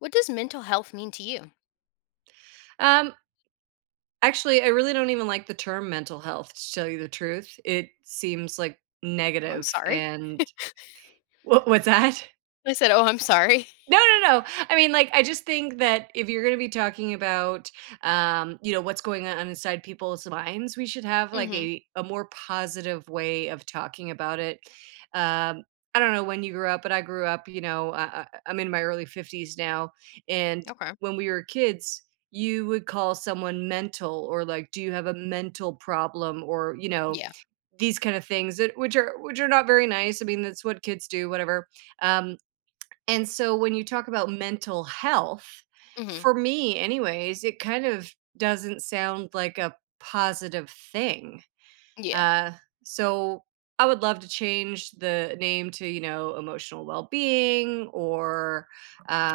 What does mental health mean to you? Um, Actually, I really don't even like the term mental health, to tell you the truth. It seems like "Oh, I'm negative sorry." and what's that? I said, "Oh, I'm sorry." No, no, no. I mean, like, I just think that if you're going to be talking about, what's going on inside people's minds, we should have like Mhm. a more positive way of talking about it. Um, I don't know when you grew up, but I grew up, I'm in my early 50s now. And Okay. when we were kids, you would call someone mental or like, do you have a mental problem or, you know, Yeah. these kind of things that which are not very nice. I mean, that's what kids do, whatever. Um, and so when you talk about mental health, Mhm. for me anyways, it kind of doesn't sound like a positive thing. Yeah. Uh, so I would love to change the name to, you know, emotional well-being or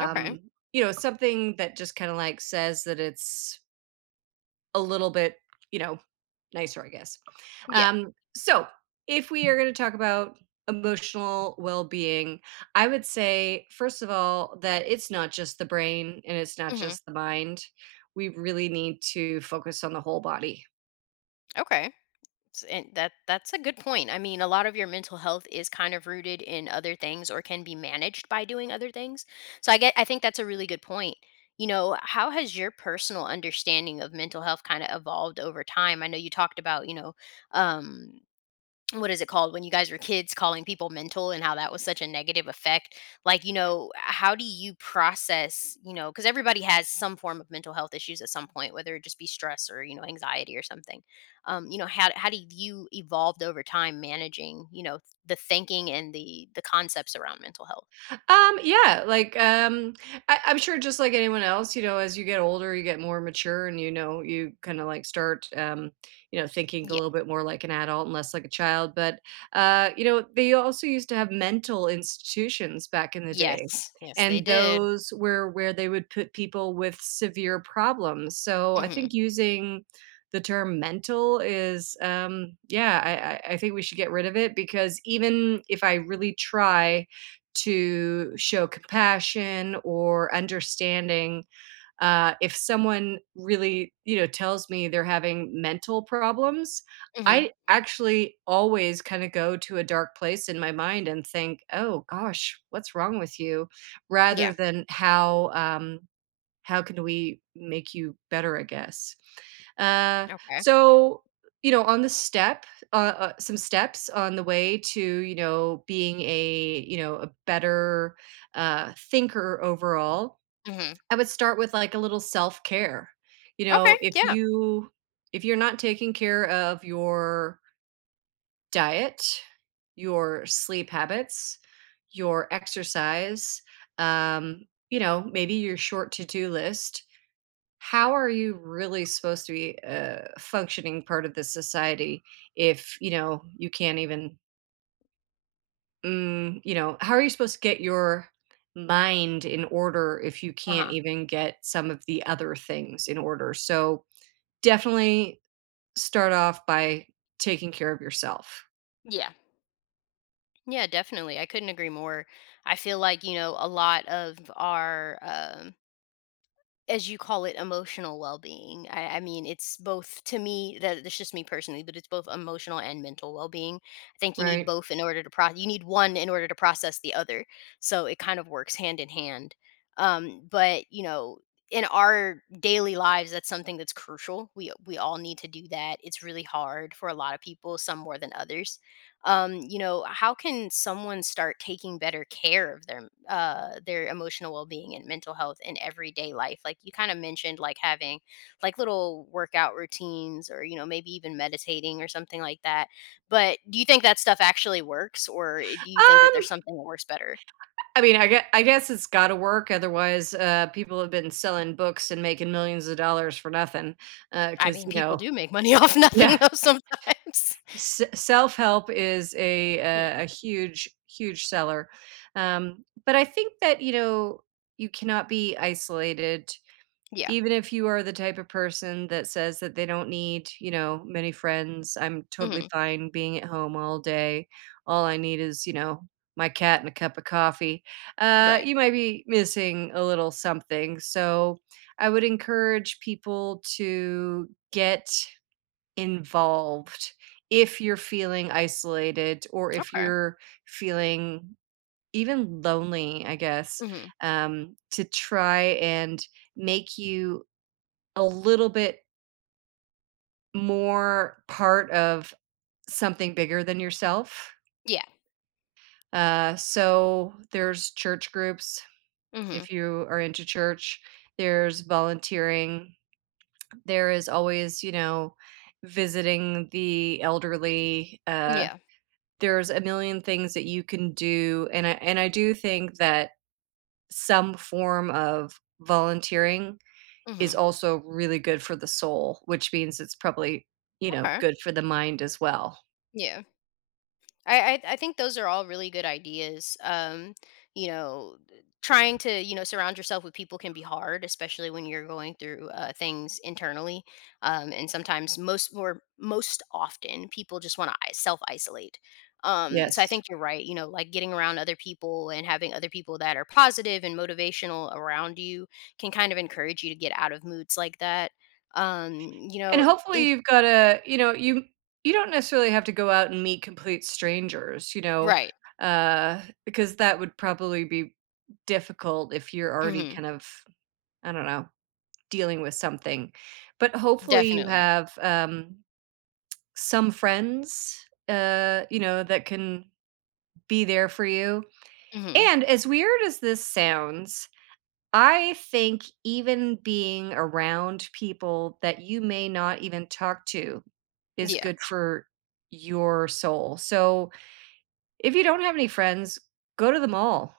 Okay. you know, something that just kind of like says that it's a little bit, you know, nicer, I guess. Yeah. So, if we are going to talk about emotional well being, I would say, first of all, that it's not just the brain and it's not Mhm. just the mind. We really need to focus on the whole body. Okay. S and that that's a good point. I mean, a lot of your mental health is kind of rooted in other things or can be managed by doing other things. So I think that's a really good point. You know, how has your personal understanding of mental health kinda evolved over time? I know you talked about, um what is it called when you guys were kids calling people mental, and how that was such a negative effect? Like, how do you process? Because everybody has some form of mental health issues at some point, whether it just be stress or anxiety or something. How do you evolved over time managing the thinking and the concepts around mental health? Yeah. I'm sure just like anyone else, you know, as you get older, you get more mature and you know, you kind of like start you know, thinking a Yeah. little bit more like an adult and less like a child. But you know, they also used to have mental institutions back in the day. Yes, yes they And did. those were where they would put people with severe problems. So I Mm-hmm. think using the term mental is yeah, I think we should get rid of it because even if I really try to show compassion or understanding. If someone really, you know, tells me they're having mental problems, Mm-hmm. I actually always kind of go to a dark place in my mind and think, "Oh gosh, what's wrong with you?" rather Yeah. than how can we make you better, I guess. uh, Okay. so you know on the step, some steps on the way to you know being a you know a better thinker overall. Mm-hmm. I would start with like a little self-care. You Okay. know, if Yeah. you, if you're not taking care of your diet, your sleep habits, your exercise, um you know, maybe your short to-do list, how are you really supposed to be a functioning part of this society if you know you can't even you know, how are you supposed to get your mind in order if you can't Uh-huh. even get some of the other things in order? So definitely start off by taking care of yourself. Yeah. Yeah, definitely. I couldn't agree more. I feel like, a lot of our, as you call it, emotional well being. I mean, it's both to me, that it's just me personally, but it's both emotional and mental well being. I think you need Right. both in order to process, you need one in order to process the other. So it kind of works hand in hand. But in our daily lives that's something that's crucial. We all need to do that. It's really hard for a lot of people, some more than others. How can someone start taking better care of their emotional well-being and mental health in everyday life, like you kind of mentioned, like having like little workout routines, or maybe even meditating or something like that? But do you think that stuff actually works, or do you think that um there's something that works better? I guess it's got to work, otherwise people have been selling books and making millions of dollars for nothing. I Cuz mean, you people know, do make money off nothing yeah, though sometimes. Self-help is Yeah. A huge seller. But I think that you know, you cannot be isolated. Yeah. Even if you are the type of person that says that they don't need you know many friends, I'm totally Hmm. fine being at home all day, all I need is you know, my cat and a cup of coffee. Right. You might be missing a little something, so I would encourage people to get involved. If you're feeling isolated or if Okay. you're feeling even lonely, I guess, Hmm. To try and make you a little bit more part of something bigger than yourself. Yeah. So there's church groups, Hmm. if you are into church, there's volunteering, there is always, you know, visiting the elderly. Yeah. There's a million things that you can do, and I do think that some form of volunteering Hmm. is also really good for the soul, which means it's probably, you know, Okay. good for the mind as well. Yeah. I think those are all really good ideas. Trying to surround yourself with people can be hard, especially when you're going through things internally. And sometimes most often people just want to self isolate. So I Yes. think you're right. Like getting around other people and having other people that are positive and motivational around you can kind of encourage you to get out of moods like that. You And know, hopefully in you've got a you know, you don't necessarily have to go out and meet complete strangers, you know, Right. Because that would probably be difficult if you're already Hmm. kind of, I don't know, dealing with something. But hopefully you Definitely. have, some friends, you know, that can be there for you. Hmm. And as weird as this sounds, I think even being around people that you may not even talk to is Yeah. good for your soul. So, if you don't have any friends, go to the mall,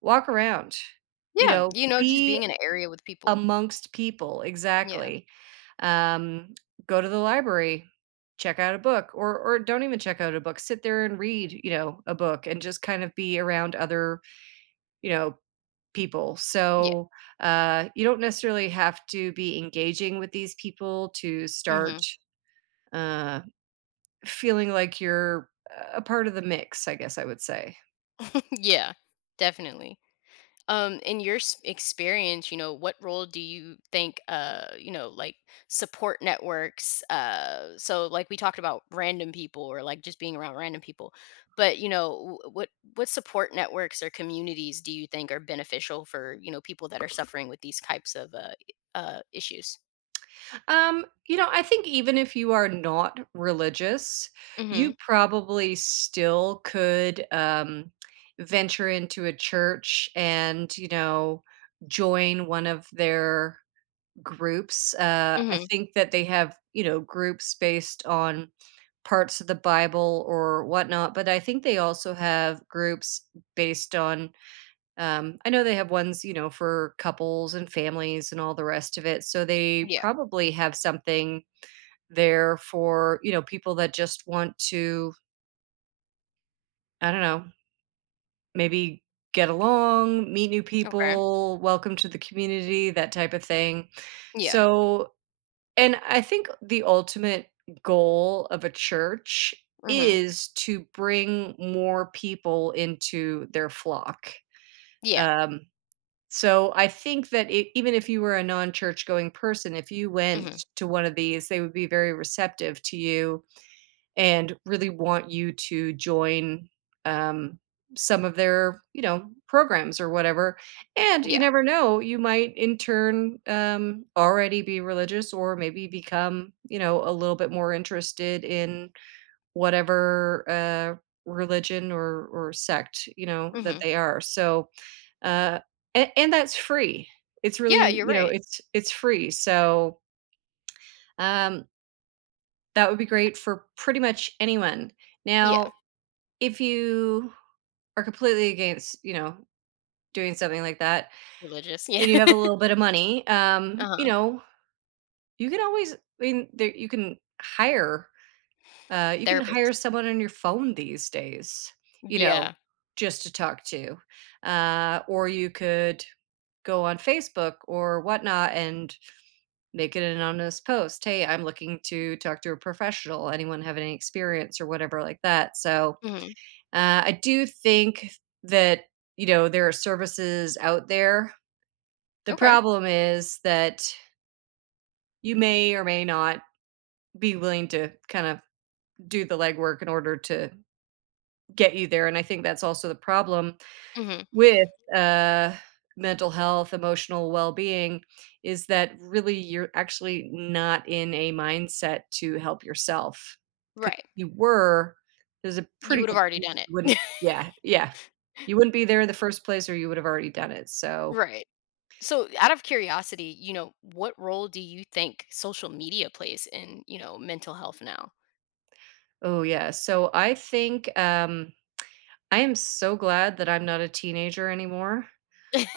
walk around, you Yeah, know, you know, just be being in an area with people. amongst people. Yeah. Exactly. Um, Go to the library, check out a book, or don't even check out a book. Sit there and read, you know, a book, and just kind of be around other, you know, people. Yeah. So you don't necessarily have to be engaging with these people to start Mhm. uh, feeling like you're a part of the mix, I guess I would say. Yeah, definitely. In your experience, what role do you think, like support networks? So, like we talked about random people, or like just being around random people, but, what support networks or communities do you think are beneficial for people that are suffering with these types of issues? You know, I think even if you are not religious, you Mm-hmm. probably still could venture into a church and, you know, join one of their groups. I Mm-hmm. think that they have, you know, groups based on parts of the Bible or whatnot, but I think they also have groups based on, I know they have ones, you know, for couples and families and all the rest of it. So they Yeah. probably have something there for, you know, people that just want to, I don't know, maybe get along, meet new Okay. people, welcome to the community, that type of thing. Yeah. So and I think the ultimate goal of a church Mm-hmm. is to bring more people into their flock. Yeah. Um, so I think that it, even if you were a non-church going person, if you went Mm-hmm. to one of these, they would be very receptive to you and really want you to join, um, some of their, you know, programs or whatever, and you Yeah. never know, you might in turn, already be religious or maybe become, you know, a little bit more interested in whatever, religion or sect, you know, that Mhm. they are, so, uh and that's free. It's Yeah, really, you're you know, right. it's free, so, um, that would be great for pretty much anyone. Yeah. Now if you are completely against, you know, doing something like that, Religious, yeah. and you have a little bit of money, you Uh-huh. know, you can always I mean, there you can hire Therapist. someone on your phone these days, you know, Yeah. just to talk to. Or you could go on Facebook or whatnot and make an anonymous post. Hey, I'm looking to talk to a professional. Anyone have any experience or whatever like that? So Mhm. I do think that, you know, there are services out there. The Okay. problem is that you may or may not be willing to kind of do the legwork in order to get you there, and I think that's also the problem Mhm. with, uh, mental health, emotional well-being, is that really you're actually not in a mindset to help yourself? Because Right. if you were, there's a You pretty would have good already chance done you wouldn't. it. Yeah, yeah. You wouldn't be there in the first place or you would have already done it, so Right. So, out of curiosity, what role do you think social media plays in, mental health now? oh, yeah. So I think, I am so glad that I'm not a teenager anymore.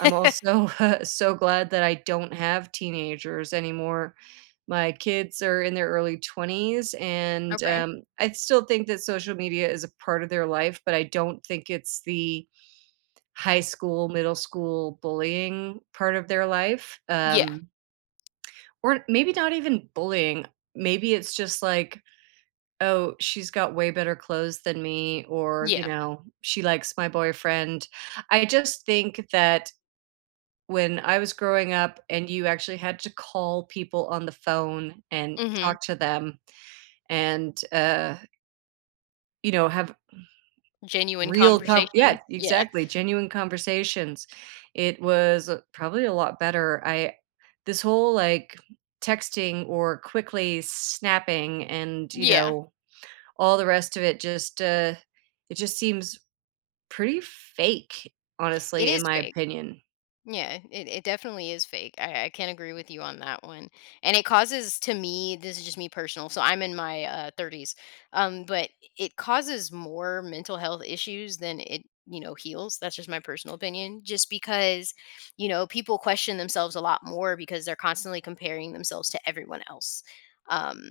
I'm also so glad that I don't have teenagers anymore. My kids are in their early 20s, and, Okay. I still think that social media is a part of their life, but I don't think it's the high school, middle school bullying part of their life, Yeah. Or maybe not even bullying. Maybe it's just like, "Oh, she's got way better clothes than me," or, you Yeah. know, "She likes my boyfriend." I just think that when I was growing up and you actually had to call people on the phone and Mhm. talk to them and, you know, have Genuine real con conversations. yeah, Yeah. exactly, genuine conversations. It was probably a lot better. I this whole, like, texting or quickly snapping and, you Yeah. know, all the rest of it just seems pretty fake, It honestly, in is my fake. opinion. Yeah, it definitely is fake. I can't agree with you on that one. And it causes, to me, this is just me personal, so I'm in my 30s. But it causes more mental health issues than it, heals. That's just my personal opinion. Just because, people question themselves a lot more because they're constantly comparing themselves to everyone else. Um,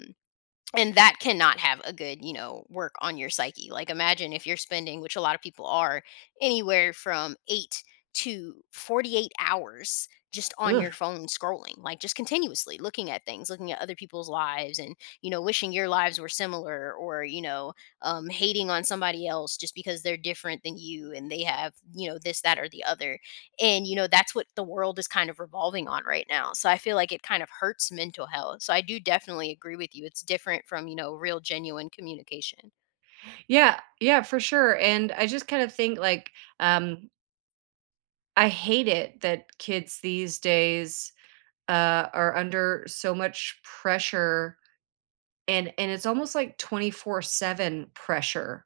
and that cannot have a good work on your psyche. Like, imagine if you're spending, which a lot of people are, anywhere from 8 to 48 hours just on Ugh. your phone scrolling, like just continuously looking at things, looking at other people's lives, and wishing your lives were similar, or hating on somebody else just because they're different than you, and they have this, that or the other. And that's what the world is kind of revolving on right now. So I feel like it kind of hurts mental health. So I do definitely agree with you, it's different from real, genuine communication. Yeah, yeah, for sure, and I just kinda think, like, um, I hate it that kids these days are under so much pressure and it's almost like 24/7 pressure.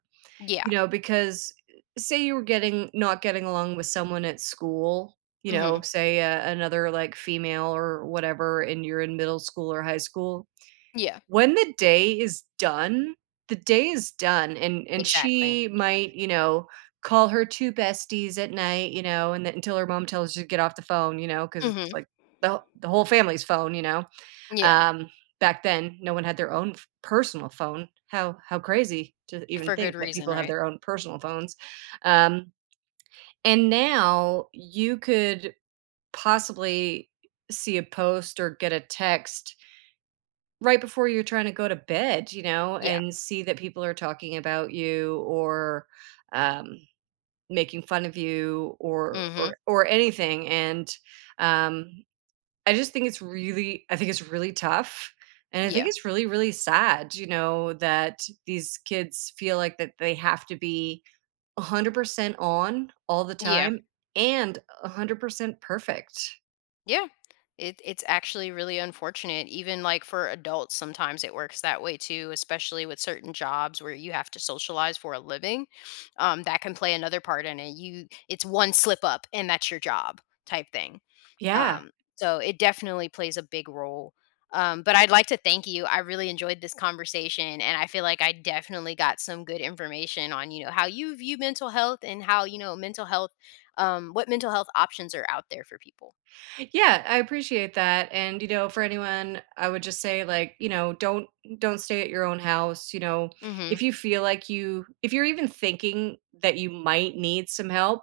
You Yeah. know, because say you were getting not getting along with someone at school, you know, Hmm. say, another, like, female or whatever, and you're in middle school or high school. Yeah, When the day is done, the day is done, and exactly. she might, you know, call her two besties at night, you know, and then until her mom tells her to get off the phone, you know, because Hmm. it's, like, the whole family's phone, you know? Yeah, Um, Back then, no one had their own f personal phone. How crazy to even for good think that reason, people have right. their own personal phones. Um, and now you could possibly see a post or get a text right before you're trying to go to bed, you know, Yeah. and see that people are talking about you or, um, making fun of you or Hmm. or or anything, and, um I just think it's really I think it's really tough, and I think Yeah. it's really, really sad, you know, that these kids feel like that they have to be 100% on all the Yeah. time and 100% perfect. Yeah. It's actually really unfortunate. Even like for adults, sometimes it works that way too, especially with certain jobs where you have to socialize for a living. That can play another part in it. You It's one slip up and that's your job type thing. Yeah. Um, so it definitely plays a big role. But I'd like to thank you. I really enjoyed this conversation and I feel like I definitely got some good information on, how you view mental health, and how, mental health, what mental health options are out there for people. Yeah, I appreciate that. And you know, for anyone, I would just say like, you know, don't stay at your own house, you know. Hmm. If you feel like you if you're even thinking that you might need some help,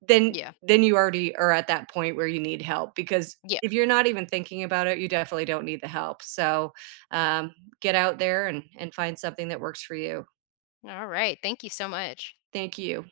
then Yeah. then you already are at that point where you need help because Yeah. if you're not even thinking about it, you definitely don't need the help. So, um, get out there and find something that works for you. All right. Thank you so much. Thank you.